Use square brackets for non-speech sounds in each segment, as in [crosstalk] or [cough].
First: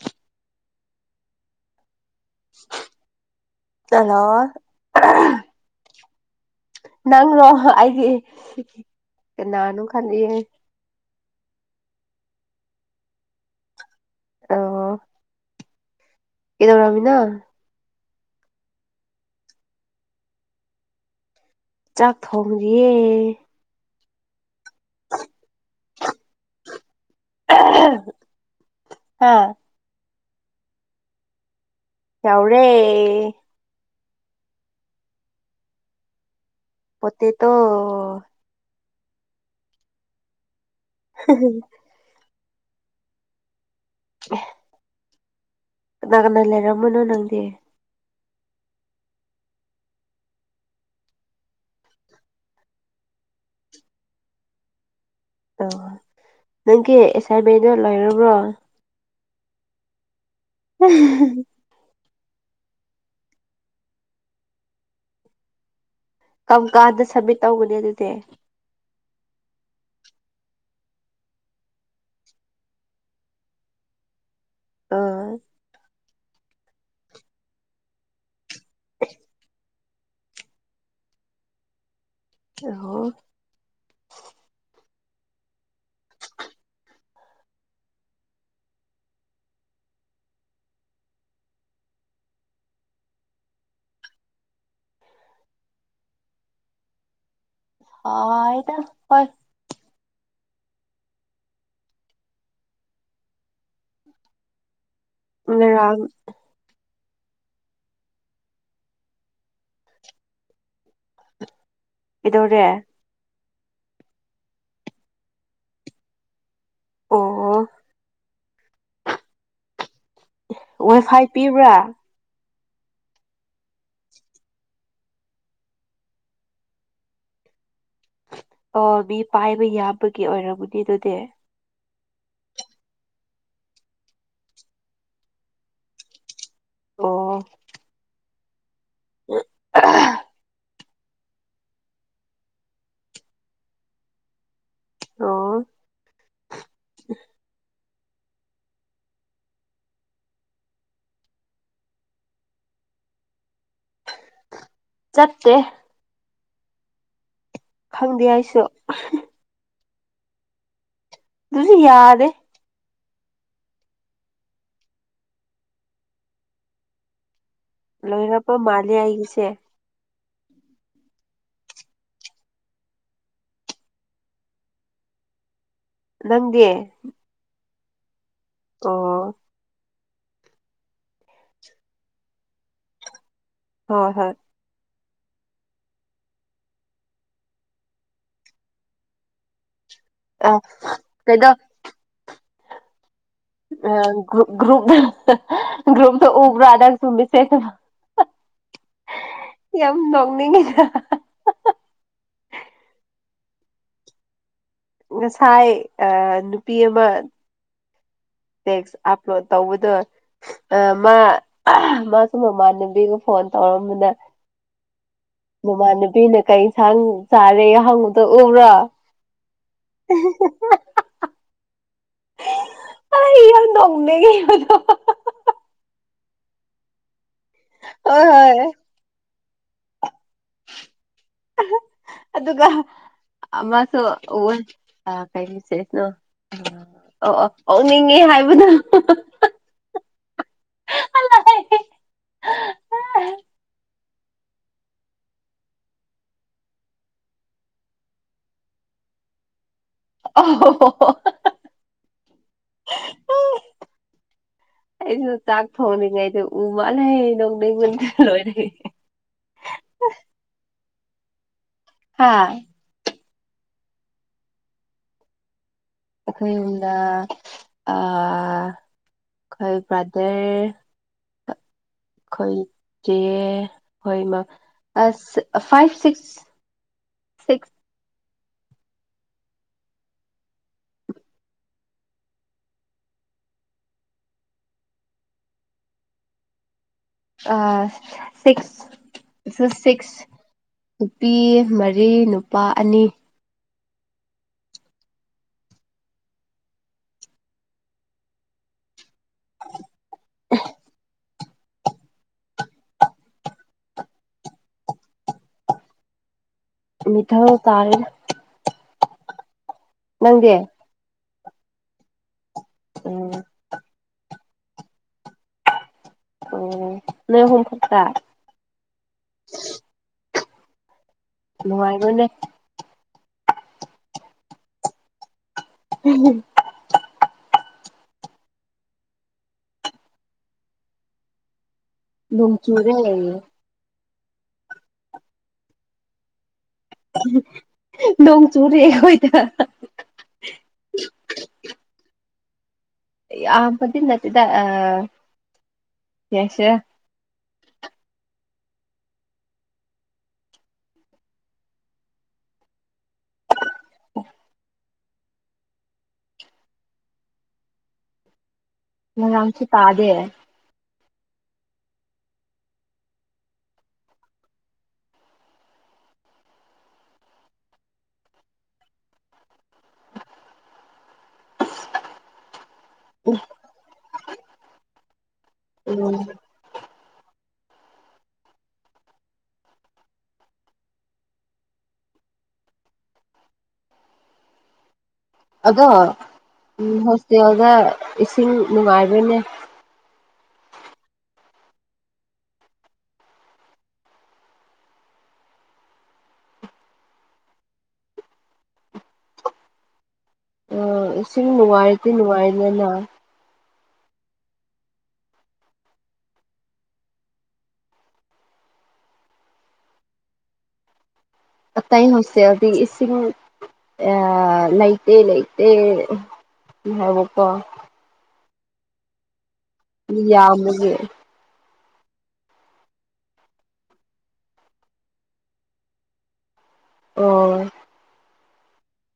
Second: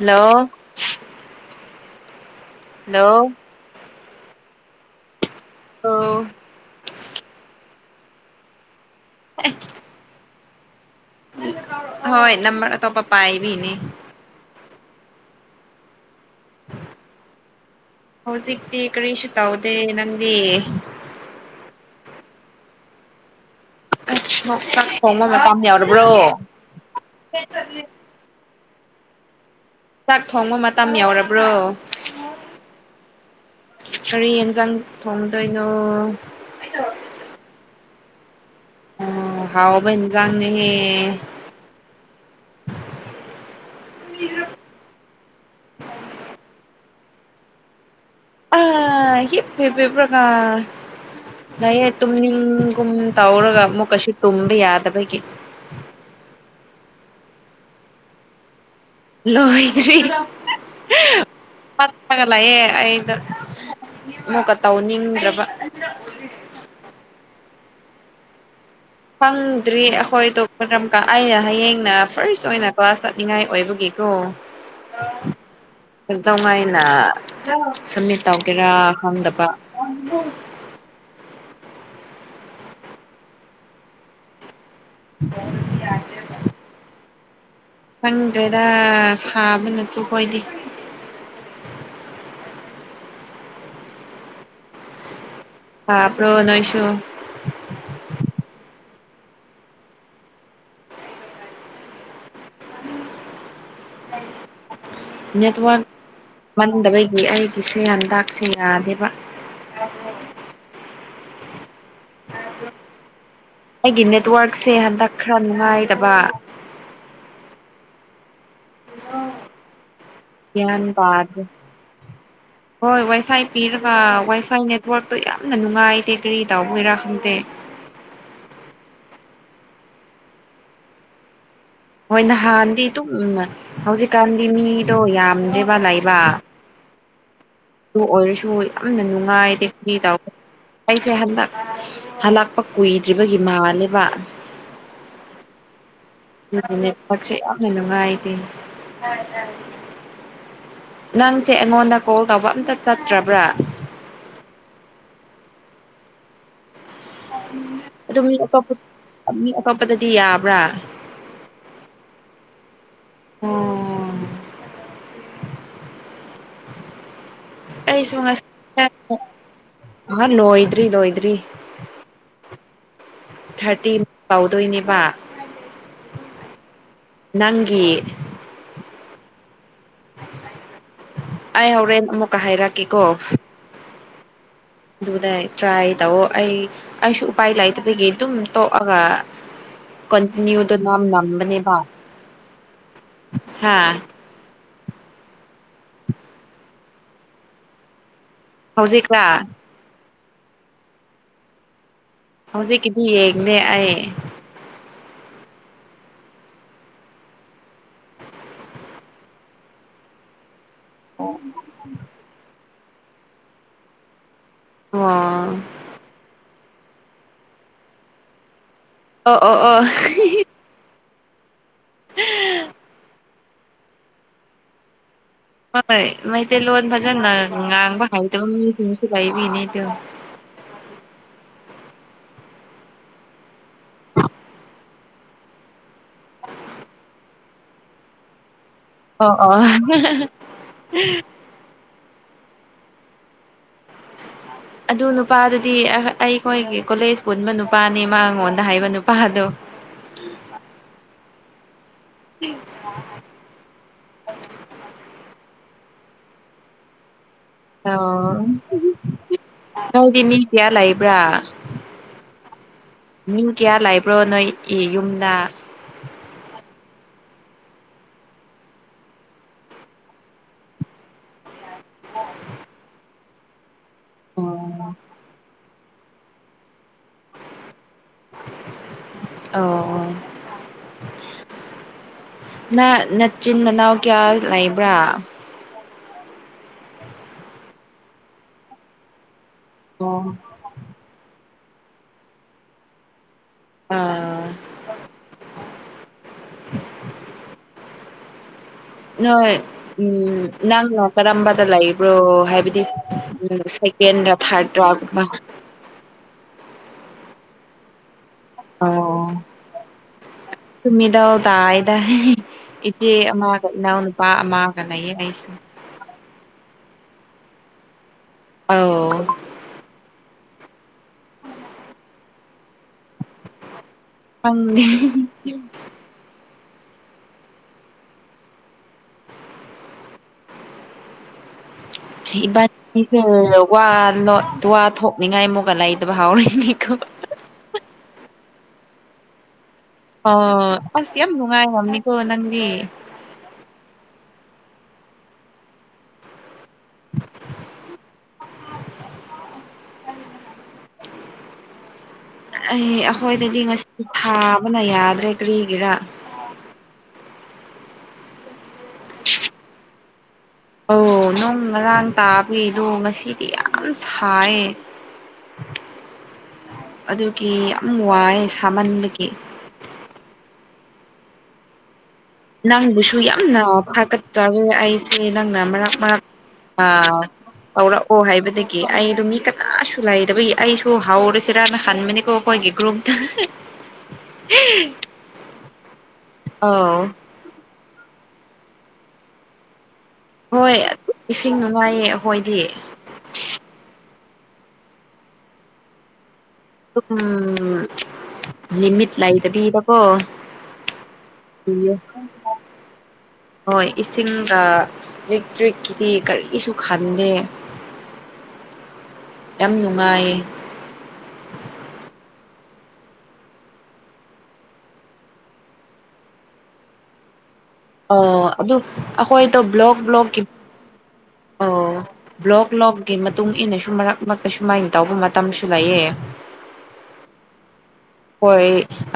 Hello [inaudible] ꯂꯣ [unintelligible] ꯑꯣ ꯅꯪꯔ ꯑꯩꯒꯤ ꯀꯅꯥꯅꯣ ꯈꯟꯗꯤꯌꯦ ꯍꯣꯏ ꯅꯝꯕꯔ ꯑꯇꯣꯞꯄ ꯄꯥꯏꯕꯤꯅꯤ ꯑꯣ ꯀꯩꯗꯧꯔꯝꯃꯤꯅꯣ ꯍꯧꯖꯤꯛꯇꯤ ꯀꯔꯤꯁꯨ ꯇꯧꯗꯦ ꯅꯪꯗꯤ ꯆꯥꯛ ꯊꯣꯡꯔꯤꯌꯦ ꯆꯥꯛ ꯊꯣꯡꯕ ꯃꯇꯝ ꯌꯥꯎꯔꯕ꯭ꯔꯣ ꯍꯥꯥ ꯆꯥꯛ ꯊꯣꯡꯕ ꯃꯇꯝ ꯌꯧꯔꯕ꯭ꯔꯣ ꯌꯧꯔꯦ ꯀꯔꯤ ꯌꯦꯟꯖꯥꯡ ꯊꯣꯡꯗꯣꯏꯅꯣ ꯄꯣꯇꯦꯇꯣ ꯑ ꯍꯥꯎꯕ ꯑꯦꯟꯖꯥꯡꯅꯦꯍꯦ [unintelligible] [inaudible] ꯀꯅꯥ ꯀꯅꯥ ꯂꯩꯔꯝꯃꯅꯣ ꯅꯪꯗꯤ ꯑ ꯍꯤꯞ ꯍꯤꯞꯄꯦꯕ꯭ꯔꯒ ꯂꯩꯌꯦ ꯇꯨꯝꯅꯤꯡꯒꯨꯝ ꯇꯧꯔꯒ ꯑꯃꯨꯛꯀꯁꯨ ꯇꯨꯝꯕ ꯌꯥꯗꯕꯒꯤ ꯑꯣ ꯅꯪꯒꯤ ꯑꯦꯁꯥꯏꯟꯃꯦꯟꯗꯣ ꯂꯣꯏꯔꯕ꯭ꯔꯣ ꯂ‌ꯣꯏꯗ꯭ꯔꯤ [unintelligible] ꯄꯠꯂꯒ ꯂꯥꯛꯑꯦ ꯑꯩꯗ ꯑꯃꯨꯛꯀ ꯇꯧꯅꯤꯡꯗ꯭ꯔꯥꯕ ꯑꯅꯤꯔꯛ ꯎꯗ꯭ꯔꯤ ꯀꯝ ꯀꯥꯟꯗ ꯁꯕꯃꯤꯠ ꯇꯧꯒꯅꯤ ꯑꯗꯨꯗꯤ ꯈꯪꯗ꯭ꯔꯤ ꯑꯩꯈꯣꯏꯗꯣ ꯀꯔꯝ ꯀꯥꯟ ꯑꯩꯅ ꯍꯌꯦꯡꯅ ꯐꯥꯔꯁ ꯑꯣꯏꯅ ꯀ꯭ꯂꯥꯁ ꯆꯠꯅꯤꯡꯉꯥꯏ ꯑꯣꯏꯕꯒꯤ ꯀꯣ ꯑꯥ ꯀꯩꯗꯧꯉꯩꯅ ꯁꯝꯃꯤꯠ ꯇꯧꯒꯦꯔꯥ ꯈꯪꯗꯕ ꯑꯣ [unintelligible] ꯈꯪꯗ꯭ꯔꯦꯗ ꯁꯥꯕꯅꯁꯨ ꯈ‌ꯣꯏꯗꯤ ꯁꯥꯕ꯭ꯔ‌ꯣ ꯅꯣꯏꯁꯨ ꯁꯥꯏꯗ ꯍ‌ꯣꯏ ꯅꯦꯠꯋꯥꯛ ꯉꯔꯥꯡ ꯃꯟꯗꯕꯒꯤ ꯑꯩꯒꯤꯁꯦ ꯍꯟꯗꯥꯛꯁꯦ ꯌꯥꯗꯦꯕ [unintelligible] ꯀꯩꯗꯧꯔꯦ ꯑꯩꯒꯤ ꯅꯦꯠꯋꯥꯛꯁꯦ ꯍꯟꯗꯛ ꯈꯔ ꯅꯨꯡꯉꯥꯏꯇꯕ ꯑꯣ ꯌ‌ꯦꯡꯉꯟꯕ ꯋꯥꯏꯐꯥꯏ ꯑꯗꯨ ꯄꯤꯕ꯭ꯔꯥ ꯍꯣꯏ ꯋꯥꯏ ꯐꯥꯏ ꯄꯤꯔꯒ ꯋꯥꯏ ꯐꯥꯏ ꯅꯦꯠꯋꯥ‍꯭ꯔꯛꯇꯣ ꯌꯥꯝꯅ ꯅꯨꯡꯉꯥꯏꯇꯦ ꯀꯔꯤ ꯇꯧꯕꯒꯤꯔꯥ ꯈꯪꯗꯦ ꯑꯣ ꯃꯤ ꯄꯥꯏꯕ ꯌꯥꯕꯒꯤ ꯑꯣꯏꯔꯝꯃꯅꯤ ꯑꯗꯨꯗꯤ ꯍꯣꯏ ꯅꯍꯥꯟꯗꯤ ꯑꯗꯨꯝ ꯍꯧꯖꯤꯛꯀꯥꯟꯗꯤ ꯃꯤꯗꯣ ꯌꯥꯝꯗꯦꯕ ꯂꯩꯕ ꯑꯣ ꯑꯗꯨ ꯑꯣꯏꯔꯁꯨ ꯌꯥꯝꯅ ꯅꯨꯡꯉꯥꯏꯇꯦ ꯀ꯭ꯔꯤ ꯇꯧ ꯑꯩꯁꯦ ꯍꯟꯗꯛ ꯍꯜꯂꯛꯄ ꯀꯨꯏꯗ꯭ꯔꯤꯕꯒꯤ ꯃꯥꯜꯂꯦꯕ ꯑꯣ ꯑꯗꯨꯕꯨꯅꯦ ꯄ‌ꯣꯠꯁꯦ ꯌꯥꯝꯅ ꯅꯨꯡꯉꯥꯢꯇꯦ ꯅꯪꯁꯦ ꯑꯩꯉꯣꯟꯗ ꯀꯣꯜ ꯇꯧꯕ ꯑꯝꯇ ꯆꯠꯇ꯭ꯔꯕ꯭ꯔꯥ ꯆꯠꯇꯦ ꯑꯗꯨ ꯈꯪꯗꯦ ꯃꯤ ꯑꯩꯁꯨ ꯑꯇꯣꯞꯄ ꯃꯤ ꯑꯇꯣꯞꯄꯗꯗꯤ ꯌꯥꯕ꯭ꯔꯥ ꯗꯨꯗꯤ ꯌꯥꯗꯦ ꯑꯣ ꯑꯩꯁꯨ ꯉꯁꯤ ꯂꯣꯏꯔꯕ ꯃꯥꯜꯂꯦ ꯑꯩꯒꯤꯁꯦ ꯑ [unintelligible] ꯂꯣꯏꯗ꯭ꯔꯤ ꯂꯣꯏꯗ꯭ꯔꯤ ꯊ꯭ꯔꯇꯤꯟ ꯇꯧꯗꯣꯏꯅꯦꯕ ꯅꯪꯗꯤ ꯅꯪꯒꯤ ꯑꯣ ꯑꯩ ꯍꯣꯔꯦꯟ ꯑꯃꯨꯛꯀ ꯍꯥꯏꯔꯛꯀꯦꯀꯣ ꯍꯣꯏ ꯍꯣꯏ ꯑꯗꯨꯗ ꯇ꯭ꯔꯥꯏ ꯇꯧꯑꯣ ꯑꯩ ꯑꯩꯁꯨ ꯎꯄꯥꯏ ꯂꯩꯇꯕꯒꯤ ꯑꯗꯨꯝ ꯇꯣꯛꯑꯒ ꯑ ꯀ‌ꯟꯇꯤꯅ꯭ꯌꯨꯗ ꯅꯝ ꯀꯩꯅꯣ ꯅꯝꯕꯅꯦꯕ ꯍꯥ ꯎꯝ ꯒ꯭ꯔꯨꯞ ꯒ꯭ꯔꯨꯞ ꯒ꯭ꯔꯨꯞꯇ ꯎꯕ꯭ꯔꯥ ꯅꯪꯁꯨ ꯃꯦꯁꯦꯖ ꯃꯌꯥꯝ ꯍꯧꯖꯤꯛꯂꯥ ꯌꯥꯝ ꯅꯣꯛꯅꯤꯡꯉꯤꯗ ꯍꯧꯖꯤꯛꯀꯤꯗꯤ ꯌꯦꯡꯗ‌ꯦ ꯑꯩ ꯉꯁꯥꯏ ꯑ ꯅꯨꯄꯤ ꯑꯃ ꯇꯦꯛꯁ ꯑꯞꯂꯣꯗ ꯇꯧꯕꯗꯣ ꯑ ꯃꯥ ꯃꯥꯁꯨ ꯃꯃꯥꯟꯅꯕꯤꯒ ꯐꯣꯟ ꯇꯧꯔꯝꯕꯅꯦ ꯎꯝ ꯃꯃꯥꯟꯕꯤꯅ ꯀꯩ ꯏꯟꯁꯥꯡ ꯆꯥꯔꯦ ꯍꯪꯕꯗꯨ ꯎꯕ꯭ꯔꯥ ꯑꯣ ꯑꯣ ꯑꯣ ꯑꯩ ꯌꯥꯝ ꯅꯣꯛꯅꯤꯡꯉꯦ ꯑꯗꯣ ꯍꯣꯏ ꯃꯩꯇꯩꯂꯣꯟ ꯐꯖꯅ ꯉꯥꯡꯕ ꯍꯣꯏ ꯍꯩꯇꯕ ꯍꯣꯏ ꯃꯤꯁꯤꯡꯁꯨ ꯂꯩꯕꯤꯅꯤꯗꯣ ꯑꯗꯨꯒ ꯑꯃꯁꯨ ꯎꯌꯦ ꯑ ꯀꯩ ꯃꯦꯁꯦꯖꯅꯣ ꯑꯣ ꯑꯣ ꯑꯣꯛꯅꯤꯡꯉꯦ ꯍꯥꯏꯕꯗꯣ ꯑꯣ ꯑꯣ [unintelligible] ꯑꯗꯨ ꯅꯨꯄꯥꯗꯨꯗꯤ ꯑꯍ ꯑꯩꯈꯣꯏꯒꯤ ꯀꯣꯂꯦꯖ ꯄꯨꯟꯕ ꯅꯨꯄꯥꯅꯤ ꯃꯥꯉꯣꯟꯗ ꯍꯥꯏꯕ ꯅꯨꯄꯥꯗꯣ ꯑꯣ [unintelligible] ꯑꯩꯁꯨ ꯆꯥꯛ ꯊꯣꯡꯅꯤꯡꯉꯩꯗꯣ ꯎ ꯃꯥꯜꯂꯦ ꯅꯪ ꯑ ꯅꯪꯗꯤ ꯃꯤ ꯀꯌꯥ ꯂꯩꯥꯕ꯭ꯔꯥ ꯍꯥꯥ ꯃꯤ ꯀꯌꯥ ꯂꯩꯕ꯭ꯔꯣ ꯅꯣꯏ ꯏ ꯌꯨꯝꯗ ꯑꯩꯈꯣꯏ ꯌꯨꯝꯗ ꯑ ꯑꯈꯣꯏ ꯕ꯭ꯔꯥꯗꯔ ꯑꯩꯈꯣꯏ ꯆꯦ ꯍꯣꯏ ꯃ ꯑꯣ ꯑꯁ ꯐꯥꯏꯚ ꯁꯤꯛꯁ ꯁꯤꯛꯁ ꯑꯣ ꯅ ꯅꯆꯤꯟ ꯅꯅꯥꯎ ꯀꯌꯥ ꯂꯩꯕ꯭ꯔꯥ ꯑ ꯁꯤꯛꯁ ꯁꯨ ꯁꯤꯛꯁ ꯑꯣ ꯅꯨꯄꯤ ꯃꯔꯤ ꯅꯨꯄꯥ ꯑꯅꯤ ꯑꯥ [unintelligible] ꯅꯣꯏ ꯎꯝ ꯅꯪꯅ ꯀꯔꯝꯕꯗ ꯂꯩ ꯕ꯭ꯔꯣ ꯍꯥꯏꯕꯗꯤ ꯎꯝ ꯁꯦꯀꯦꯟꯔ ꯊꯥꯔꯗ꯭ꯔꯥꯒꯨꯝꯕ ꯃꯤꯊꯧ ꯇꯥꯔꯦꯗ ꯑꯣ ꯅꯪꯗꯤ ꯁꯨ ꯃꯤꯗꯜ ꯇꯥꯏꯗ ꯏꯆꯦ ꯎꯝ ꯑꯃꯒ ꯏꯅꯥꯎ ꯅꯨꯄꯥ ꯑꯃꯒ ꯂꯩꯌꯦ ꯑꯩꯁꯨ ꯑꯣ ꯅꯣꯏ ꯑꯍꯨꯝ ꯈꯛꯇ ꯑꯥꯎ ꯅꯨꯡꯉꯥꯏꯕꯅꯦ ꯑꯪꯗꯦ [unintelligible] ꯅꯣꯡ ꯆꯨꯔꯦ ꯏꯕꯥꯅꯤꯁꯦ ꯋꯥ ꯂꯣꯠ ꯋꯥ ꯊꯣꯛꯅꯤꯡꯉꯥꯏ ꯑꯃꯨꯛꯀ ꯂꯩꯇꯕ ꯍꯥꯎꯔꯦꯅꯦꯀꯣ ꯅꯣꯡ ꯆꯨꯔꯦ ꯑꯍꯣꯏꯗ ꯑꯣ ꯑꯁ ꯌꯥꯝ ꯅꯨꯡꯉꯥꯏꯔꯝꯅꯤꯀꯣ ꯅꯟꯗꯤ ꯌꯥꯝꯕꯗꯤ ꯅꯠꯇꯦꯗ ꯑ ꯀꯩ ꯍꯥꯏꯁꯤꯔ [unintelligible] ꯑꯩ ꯑꯈꯣꯏꯗꯗꯤ ꯉꯁꯤꯗꯤ ꯊꯥꯕꯅ ꯌꯥꯗ꯭ꯔꯦ ꯀꯔꯤꯒꯤꯔꯥ ꯉꯔꯥꯡꯁꯨ ꯇꯥꯗꯦ ꯑꯧ ꯅꯣꯡ ꯉꯔꯥꯡ ꯇꯥꯕꯩꯗꯨ ꯉꯁꯤꯗꯤ ꯌꯥꯝ ꯁꯥꯏꯌꯦ ꯑꯗꯨꯒꯤ ꯌꯥꯝ ꯋꯥꯏ ꯁꯥꯃꯟꯕꯒꯤ ꯅꯪꯕꯨꯁꯨ ꯌꯥꯝꯅ ꯐꯥꯒꯠꯆꯔꯦ ꯑꯩꯁꯦ ꯅꯪꯅ ꯃꯔꯛ ꯎꯝ ꯃꯔꯛ ꯑꯥ ꯍꯧꯔꯛꯑꯣ ꯍꯥꯏꯕꯗꯒꯤ ꯑꯩꯗꯣ ꯃꯤ ꯀꯅꯥꯁꯨ ꯂꯩꯇꯕꯒꯤ ꯑꯩꯁꯨ ꯍꯧꯎꯔꯁꯤꯔꯅ ꯍꯟꯕꯅꯤꯀꯣ ꯑꯩꯈꯣꯏꯒꯤ ꯒ꯭ꯔꯨꯞꯇ ꯑꯗꯣ ꯑꯧ ꯍꯣꯁꯇꯦꯜꯗ ꯏꯁꯤꯡ ꯅꯨꯡꯉꯥꯏꯕ꯭ꯔꯅꯦ ꯍꯣꯏ ꯏꯁꯤꯡ ꯅꯨꯡꯉꯥꯏꯌꯦ ꯑꯈꯣꯏꯗꯤ ꯑꯗꯨꯝ ꯂꯤꯃꯤꯠ ꯂꯩꯇꯕꯤꯗꯀꯣ ꯑꯥ ꯏꯁꯤꯡ ꯄꯤꯌꯦ ꯅꯨꯡꯉꯥꯏꯔꯗꯤ ꯅꯨꯡꯉꯥꯏꯗꯅ ꯍꯣꯏ ꯏꯁꯤꯡꯒ ꯏꯂꯦꯛꯇ꯭ꯔꯤꯛꯀꯤꯗꯤ ꯀꯔꯤꯁꯨ ꯈꯟꯗꯦ ꯌꯥꯝ ꯅꯨꯡꯉꯥꯏꯌꯦ ꯑꯇꯩ ꯍꯣꯁꯇꯦꯜꯗꯤ ꯏꯁꯤꯡ ꯑꯥ ꯂꯩꯇꯦ ꯂꯩꯇꯦ ꯍꯥꯏꯕꯀꯣ ꯑꯣ ꯑꯗꯨ ꯑꯩꯈꯣꯏꯗꯣ ꯕ꯭ꯂꯣꯛ ꯃꯤ ꯕ꯭ꯂꯣꯛꯀꯤ ꯌꯥꯝꯕꯒꯤ ꯑꯣ ꯕ꯭ꯂꯣꯛ ꯕꯂꯣꯛꯀꯤ ꯃꯇꯨꯡ ꯏꯟꯅꯁꯨ ꯃꯔꯛ ꯃꯔꯛꯇ ꯁꯨꯃꯥꯏꯅ ꯇꯧꯕ ꯃꯇꯝꯁꯨ ꯂꯩꯑꯦ ꯑꯣ ꯍꯣꯏ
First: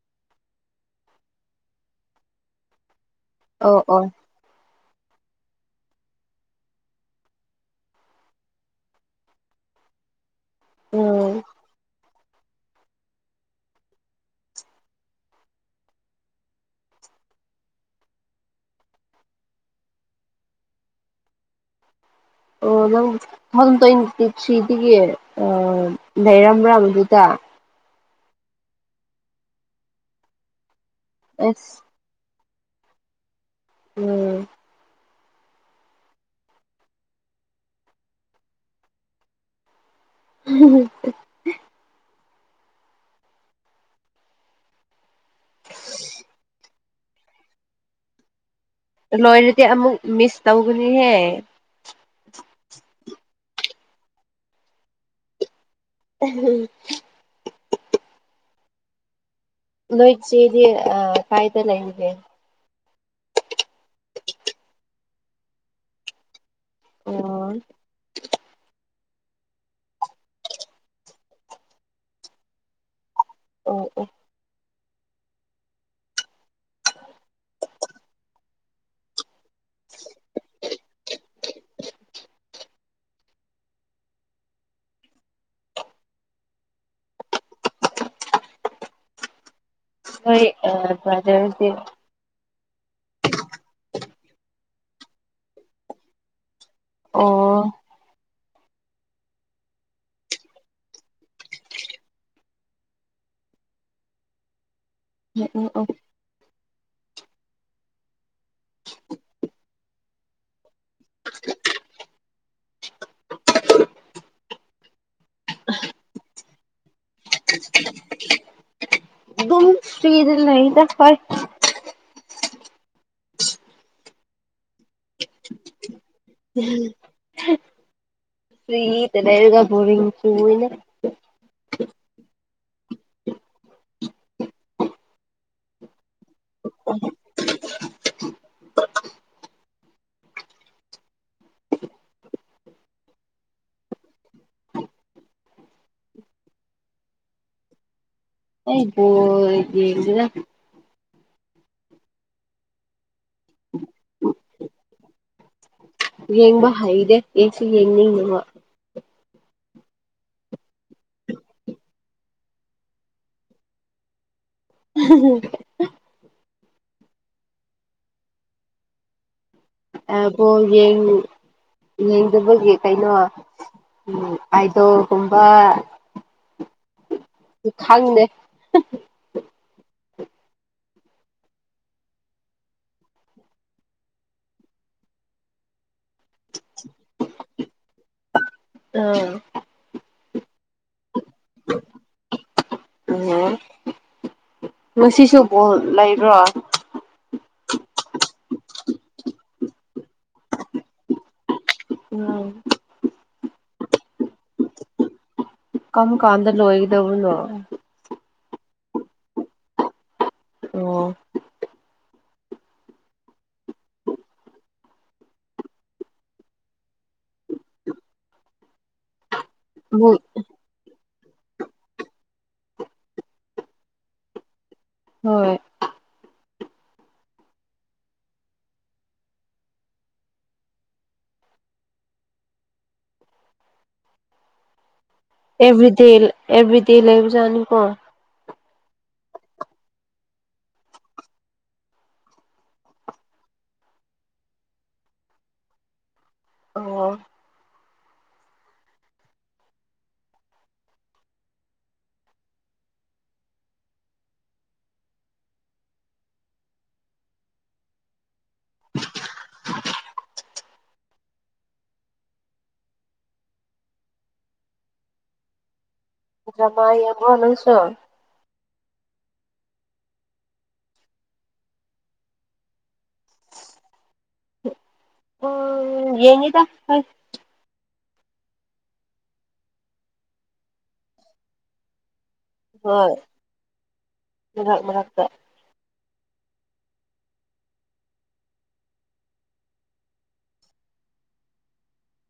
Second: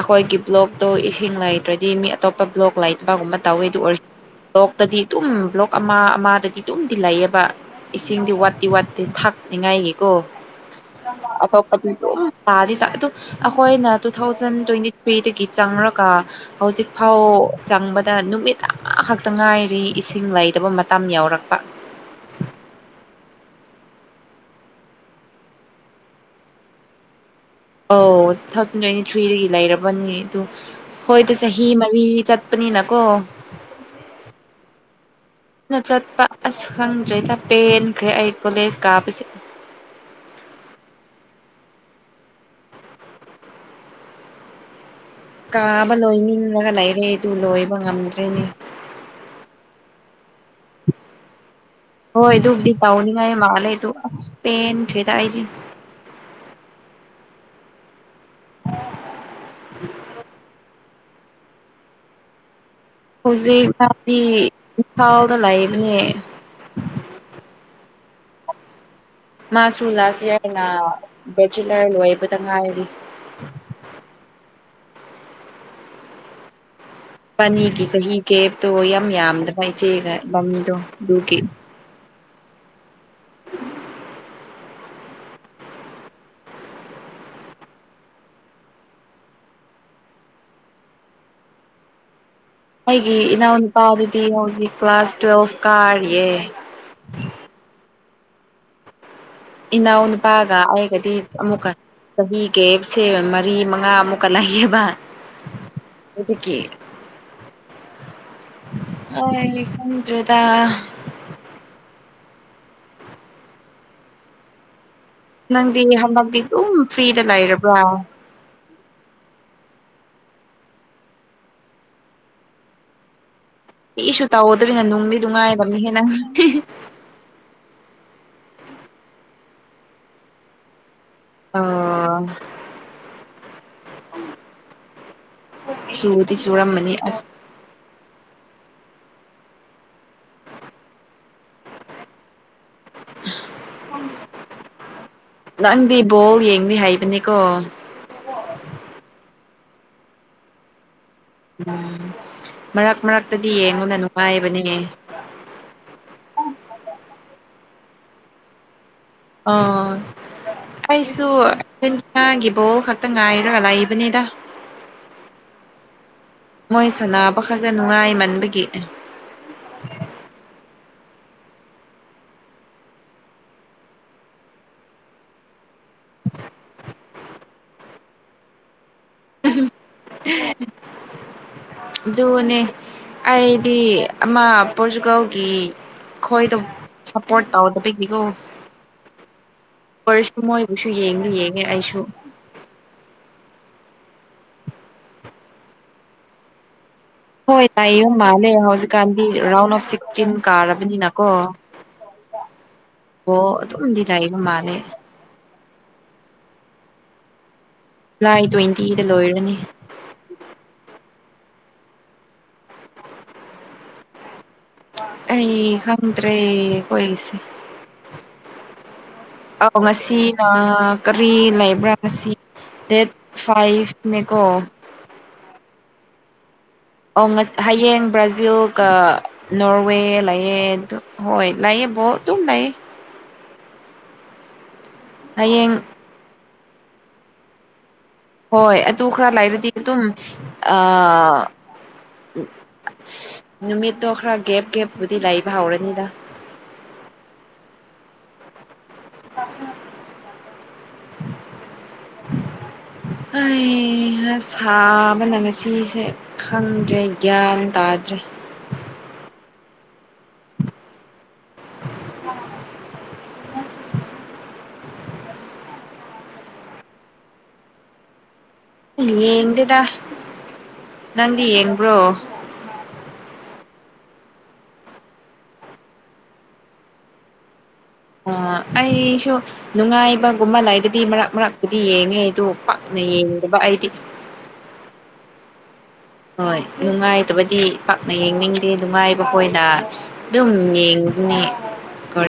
ꯑꯈꯣꯏꯒꯤ ꯕ꯭ꯂꯣꯛꯇꯣ ꯏꯁꯤꯡ ꯂꯩꯇ꯭ꯔꯗꯤ ꯃꯤ ꯑꯇꯣꯞꯄ ꯕ꯭ꯂꯣꯛ ꯂꯩꯇꯕꯒꯨꯝꯕ ꯇꯧꯋꯦ ꯑꯣ ꯑꯗꯨ ꯑꯣꯏꯔ ꯑꯣ ꯕ꯭ꯂꯣꯛꯇꯗꯤ ꯑꯗꯨꯝ ꯕ꯭ꯂꯣꯛ ꯑꯃ ꯑꯃꯗꯗꯤ ꯑꯗꯨꯝꯗꯤ ꯂꯩꯌꯦꯕ ꯏꯁꯤꯡꯗꯤ ꯋꯥꯠꯇꯤ ꯋꯥꯠꯇꯦ ꯊꯥꯛꯅꯤꯉꯥꯏꯒꯤꯀꯣ ꯎꯝ ꯑꯐ ꯑꯐꯕ ꯗꯨꯝ ꯄꯗꯤꯇꯥ ꯑꯗꯨ ꯑꯩꯈꯣꯏꯅ ꯇꯨ ꯊꯥꯎꯖꯟ ꯇ꯭ꯋꯦꯟꯇꯤ ꯊ꯭ꯔꯤꯗꯒꯤ ꯆꯪꯔꯒ ꯍꯧꯖꯤꯛ ꯐꯥꯎ ꯆꯪꯕ ꯗ ꯅꯨꯃꯤꯠ ꯑꯃꯈꯛꯇ ꯉꯥꯏꯔꯤ ꯏꯁꯤꯡ ꯂꯩꯗꯕ ꯃꯇꯝ ꯌꯎꯔꯛꯄ ꯑꯣ ꯅꯪ ꯇꯨ ꯊꯥꯎꯖꯟ ꯇ꯭ꯋꯦꯟꯇꯤ ꯊ꯭ꯔꯤꯗꯒꯤ ꯂꯩꯔꯝꯕ꯭ꯔꯥ ꯃꯗꯨꯗ ꯑꯧ ꯇꯨ ꯊꯥꯎꯖꯟ ꯇ꯭ꯋꯦꯟꯇꯤ ꯊ꯭ꯔꯤꯗꯒꯤ ꯂꯩꯔꯕꯅꯤ ꯑꯗꯨ ꯍꯣꯏꯗ ꯆꯍꯤ ꯑꯁ ꯃꯔꯤ ꯆꯠ ꯄꯅꯤꯅꯅꯥꯀꯣ ꯎꯝ ꯑꯩꯅ ꯆꯠꯄ ꯑꯁ ꯈꯪꯗ꯭ꯔꯦꯗ ꯄꯦꯟꯈ꯭ꯔꯦ ꯑꯩ ꯀꯣꯂꯦꯖ ꯀꯥꯕꯁꯦ ꯎꯝ ꯀꯥꯕ ꯂꯣꯏꯅꯤꯡꯔꯒ ꯂꯩꯔꯦ ꯑꯗꯨ ꯂꯣꯏꯕ ꯉꯝꯗ꯭ꯔꯦꯅꯦ ꯂꯣꯏꯔꯗꯤ ꯑꯃꯨꯛ ꯃꯤꯁ ꯇꯧꯒꯅꯤꯍꯦ ꯍꯣꯏ ꯑꯗꯨꯕꯨꯗꯤ ꯄꯥꯎꯅꯤꯡꯉꯥꯏ ꯃꯥꯜꯂꯦ ꯑꯗꯨ ꯄꯦꯟꯈꯔꯦꯗ ꯑꯩꯗꯤ ꯝ ꯑꯣ ꯅꯣꯏꯆꯤꯗꯤ ꯑꯥ ꯀꯥꯏꯗ ꯂꯩꯒꯦ ꯍꯧꯖꯤꯛ ꯐꯥꯎꯗꯤ ꯏꯝꯐꯥꯜꯗ ꯂꯩꯕꯅꯦ ꯑꯣ ꯃꯥꯁꯨ ꯂꯥꯁ ꯏꯌꯥꯔꯅ ꯕꯦꯆꯤꯂꯔ ꯂꯣꯏꯕꯗ ꯉꯥꯏꯔꯤ ꯑꯣ ꯑꯣ ꯏꯕꯥꯅꯤꯒꯤ ꯆꯍꯤ ꯒꯦꯞꯇꯣ ꯌꯥꯝ ꯌꯥꯝꯗꯕ ꯏꯆꯦꯒ ꯏ ꯑꯗꯨꯒꯤ [unintelligible] ꯎ ꯅꯣꯏ ꯑꯥ ꯕꯔ꯭ꯗꯔꯁꯗꯤ ꯑꯩꯒꯤ ꯏꯅꯥꯎꯅꯨꯄꯥꯗꯨꯗꯤ ꯍꯧꯖꯤꯛ ꯀ꯭ꯂꯥꯁ ꯇꯨꯋꯦꯜꯐ ꯀꯥꯔꯤꯌꯦ ꯑꯣ ꯏꯅꯥꯎꯅꯨꯄꯥꯒ ꯑꯩꯒꯗꯤ ꯑꯃꯨꯛꯀ ꯆꯍꯤ ꯒꯦꯞꯁꯦ ꯃꯔꯤ ꯃꯉꯥ ꯑꯃꯨꯛꯀ ꯂꯩꯌꯦꯕ꯫ ꯑꯣ ꯑꯣ ꯑꯣ ꯑꯗꯨꯒꯤ ꯑꯩ ꯈꯪꯗ꯭ꯔꯦꯗ [unintelligible] ꯅꯪꯗꯤ ꯍꯟꯗꯛꯇꯤ ꯑꯗꯨꯝ ꯐ꯭ꯔꯤꯗ ꯂꯩꯔꯕ꯭ꯔꯣ? ꯗꯨꯝ ꯐꯔꯤꯗꯤ ꯂꯩꯗ ꯍꯣꯏ꯫ ꯍ ꯀ꯭ꯔꯤꯁꯨ ꯇꯧꯗ꯭ꯔꯤꯅ ꯅꯨꯡꯗꯤ ꯅꯨꯡ ꯉꯥꯏꯕꯅꯤ ꯍꯦꯟꯅ ꯐꯔꯤꯗ ꯂꯩꯔꯒ ꯕꯣꯔꯤꯡ ꯆꯨꯏꯋꯦꯅꯦ꯫ ꯑꯣ ꯆꯨ ꯗꯤ ꯆꯨꯔꯝꯃꯅꯤ ꯑꯁ [unintelligible] [unintelligible] ꯅꯪꯗꯤ ꯕꯣꯜ ꯌꯦꯡꯅꯤ ꯍꯥꯏꯕꯅꯤꯀꯣ꯫ ꯑꯩ ꯕꯣꯜ ꯌꯦꯡꯗꯦꯗ ꯎꯝ ꯃꯔꯛ ꯃꯔꯛꯇꯗꯤ ꯌꯦꯡꯉꯨꯅꯦ ꯅꯨꯡꯉꯥꯏꯕꯅꯦ ꯌꯦꯡꯕ ꯍꯩꯗꯦ ꯌꯦꯡꯁꯨ ꯌꯦꯡꯅꯤꯡꯗꯕ꯫ ꯑꯣ ꯑꯩꯁꯨ ꯑꯔꯖꯦꯟꯇꯤꯅꯥꯒꯤ ꯕꯣꯜ ꯈꯛꯇ ꯉꯥꯏꯔꯒ ꯂꯩꯕꯅꯤꯗ꯫ ꯎ ꯃꯣꯏ ꯁꯥꯟꯅꯕ ꯈꯛꯇ ꯅꯨꯡꯉꯥꯏꯃꯟꯕꯒꯤ ꯑꯦ ꯑ ꯕꯣꯜ ꯌꯦꯡꯅꯤꯡꯗꯕꯒꯤ ꯀꯩꯅꯣ ꯎꯝ ꯑꯗꯣꯜꯒꯨꯝꯕ [unintelligible] ꯈꯪꯗꯦ ꯑꯗꯨꯒꯅꯦ ꯑꯩꯗꯤ ꯑꯃ ꯄꯣꯔꯆꯨꯒꯜꯒꯤ ꯈꯣꯏꯗꯧ ꯁꯞꯄꯣꯔꯠ ꯇꯧꯗꯕꯤꯒꯤꯀꯣ ꯑ ꯑꯣꯏꯁ ꯃꯣꯏꯕꯨꯁꯨ ꯌꯦꯡꯗꯤ ꯌꯦꯡꯉ ꯉꯦ ꯑꯩꯁꯨ ꯎꯝ ꯉꯁꯤꯁꯨ ꯕꯣꯜ ꯂꯩꯕ꯭ꯔꯣ? ꯍꯣꯏ ꯂꯩꯕ ꯃꯥꯜꯂꯦ ꯍꯧꯖꯤꯛꯀꯥꯟꯗꯤ ꯔꯥꯎꯟ ꯑꯣꯐ ꯁꯤꯛꯁꯇꯤꯟ ꯀꯥꯔꯕꯅꯤꯅꯀꯣ ꯎꯝ ꯕꯣꯜ ꯑꯗꯨꯝꯗꯤ ꯂꯩꯕ ꯃꯥꯜꯂꯦ꯫ ꯀꯝ ꯀꯥꯟꯗ ꯂꯣꯏꯒꯗꯧꯕꯅꯣ? ꯂꯥꯏ ꯇ꯭ꯋꯦꯟꯇꯤꯗ ꯂꯣꯏꯔꯅꯤ꯫ ꯑꯣ ꯑꯩ ꯈꯪꯗ꯭ꯔꯦ ꯈꯣꯏꯒꯤꯁꯦ ꯑꯣ ꯃꯣꯏ ꯉꯁꯤꯒ ꯀꯔꯤ ꯂꯩꯕ꯭ꯔꯥ ꯉꯁꯤ ꯗꯦꯠ ꯐꯥꯏꯚꯅꯦꯀꯣ ꯍꯣꯏ ꯑꯣ ꯉ ꯍꯌꯦꯡ ꯕ꯭ꯔꯥꯖꯤꯜꯒ ꯅꯣꯔꯋꯦ ꯂꯩꯌꯦ ꯗꯨ ꯍꯣꯏ ꯂꯩꯌꯦ ꯕꯣꯜ ꯑꯗꯨꯝ ꯂꯩꯌꯦ꯫ ꯍꯌꯦꯡ ꯑꯦꯚ꯭ꯔꯤꯗꯦ ꯑꯦꯚ꯭ꯔꯤꯗꯦ ꯂꯩꯕꯖꯥꯠꯅꯤꯀꯣ꯫ ꯍꯣꯏ ꯑꯗꯨ ꯈꯔ ꯂꯩꯔꯗꯤ ꯑꯗꯨꯝ ꯑ ꯎꯝ ꯁ ꯅꯨꯃꯤꯠꯇꯣ ꯈꯔ ꯒꯦꯞ ꯒꯦꯞꯄꯨꯗꯤ ꯂꯩꯕ ꯍꯧꯔꯅꯤꯗ ꯑꯣ꯫ [inaudible] ꯑꯩ ꯍꯥ ꯁꯥꯕꯅ ꯉꯁꯤꯁꯦ꯫ ꯈꯪꯗ꯭ꯔꯦ ꯒ꯭ꯌꯥꯟ ꯇꯥꯗ꯭ꯔꯦ꯫ [unintelligible] [unintelligible] ꯗ꯭ꯔꯃꯥ ꯌꯦꯡꯕ꯭ꯔꯣ ꯅꯪꯁꯨ꯫ ꯌꯦꯡꯗꯦꯗ ꯅꯪꯗꯤ ꯌꯦꯡꯕ꯭ꯔꯣ꯫ ꯑꯣ ꯌꯦꯉꯤꯗ ꯍꯣꯏ ꯑ ꯑꯩꯁꯨ ꯅꯨꯡꯉꯥꯏꯕꯒꯨꯝꯕ ꯂꯩꯔꯗꯤ ꯃꯔꯛ ꯃꯔꯛꯄꯨꯗꯤ ꯌꯦꯡꯉꯦ ꯑꯗꯨ ꯄꯥꯛꯅ ꯍꯣꯏ ꯌꯦꯡꯗꯕ ꯑꯩꯗꯤ ꯃꯔꯛ ꯃꯔꯛꯇ ꯍꯣꯏ ꯅꯨꯡꯉꯥꯏꯇꯕꯗꯤ ꯄꯥꯛꯅ ꯌꯦꯡꯅꯤꯡꯗꯦ ꯅꯨꯡꯉꯥꯏꯕ ꯑꯣꯏꯅ ꯑꯗꯨꯝ ꯌꯦꯡꯕꯅꯦ꯫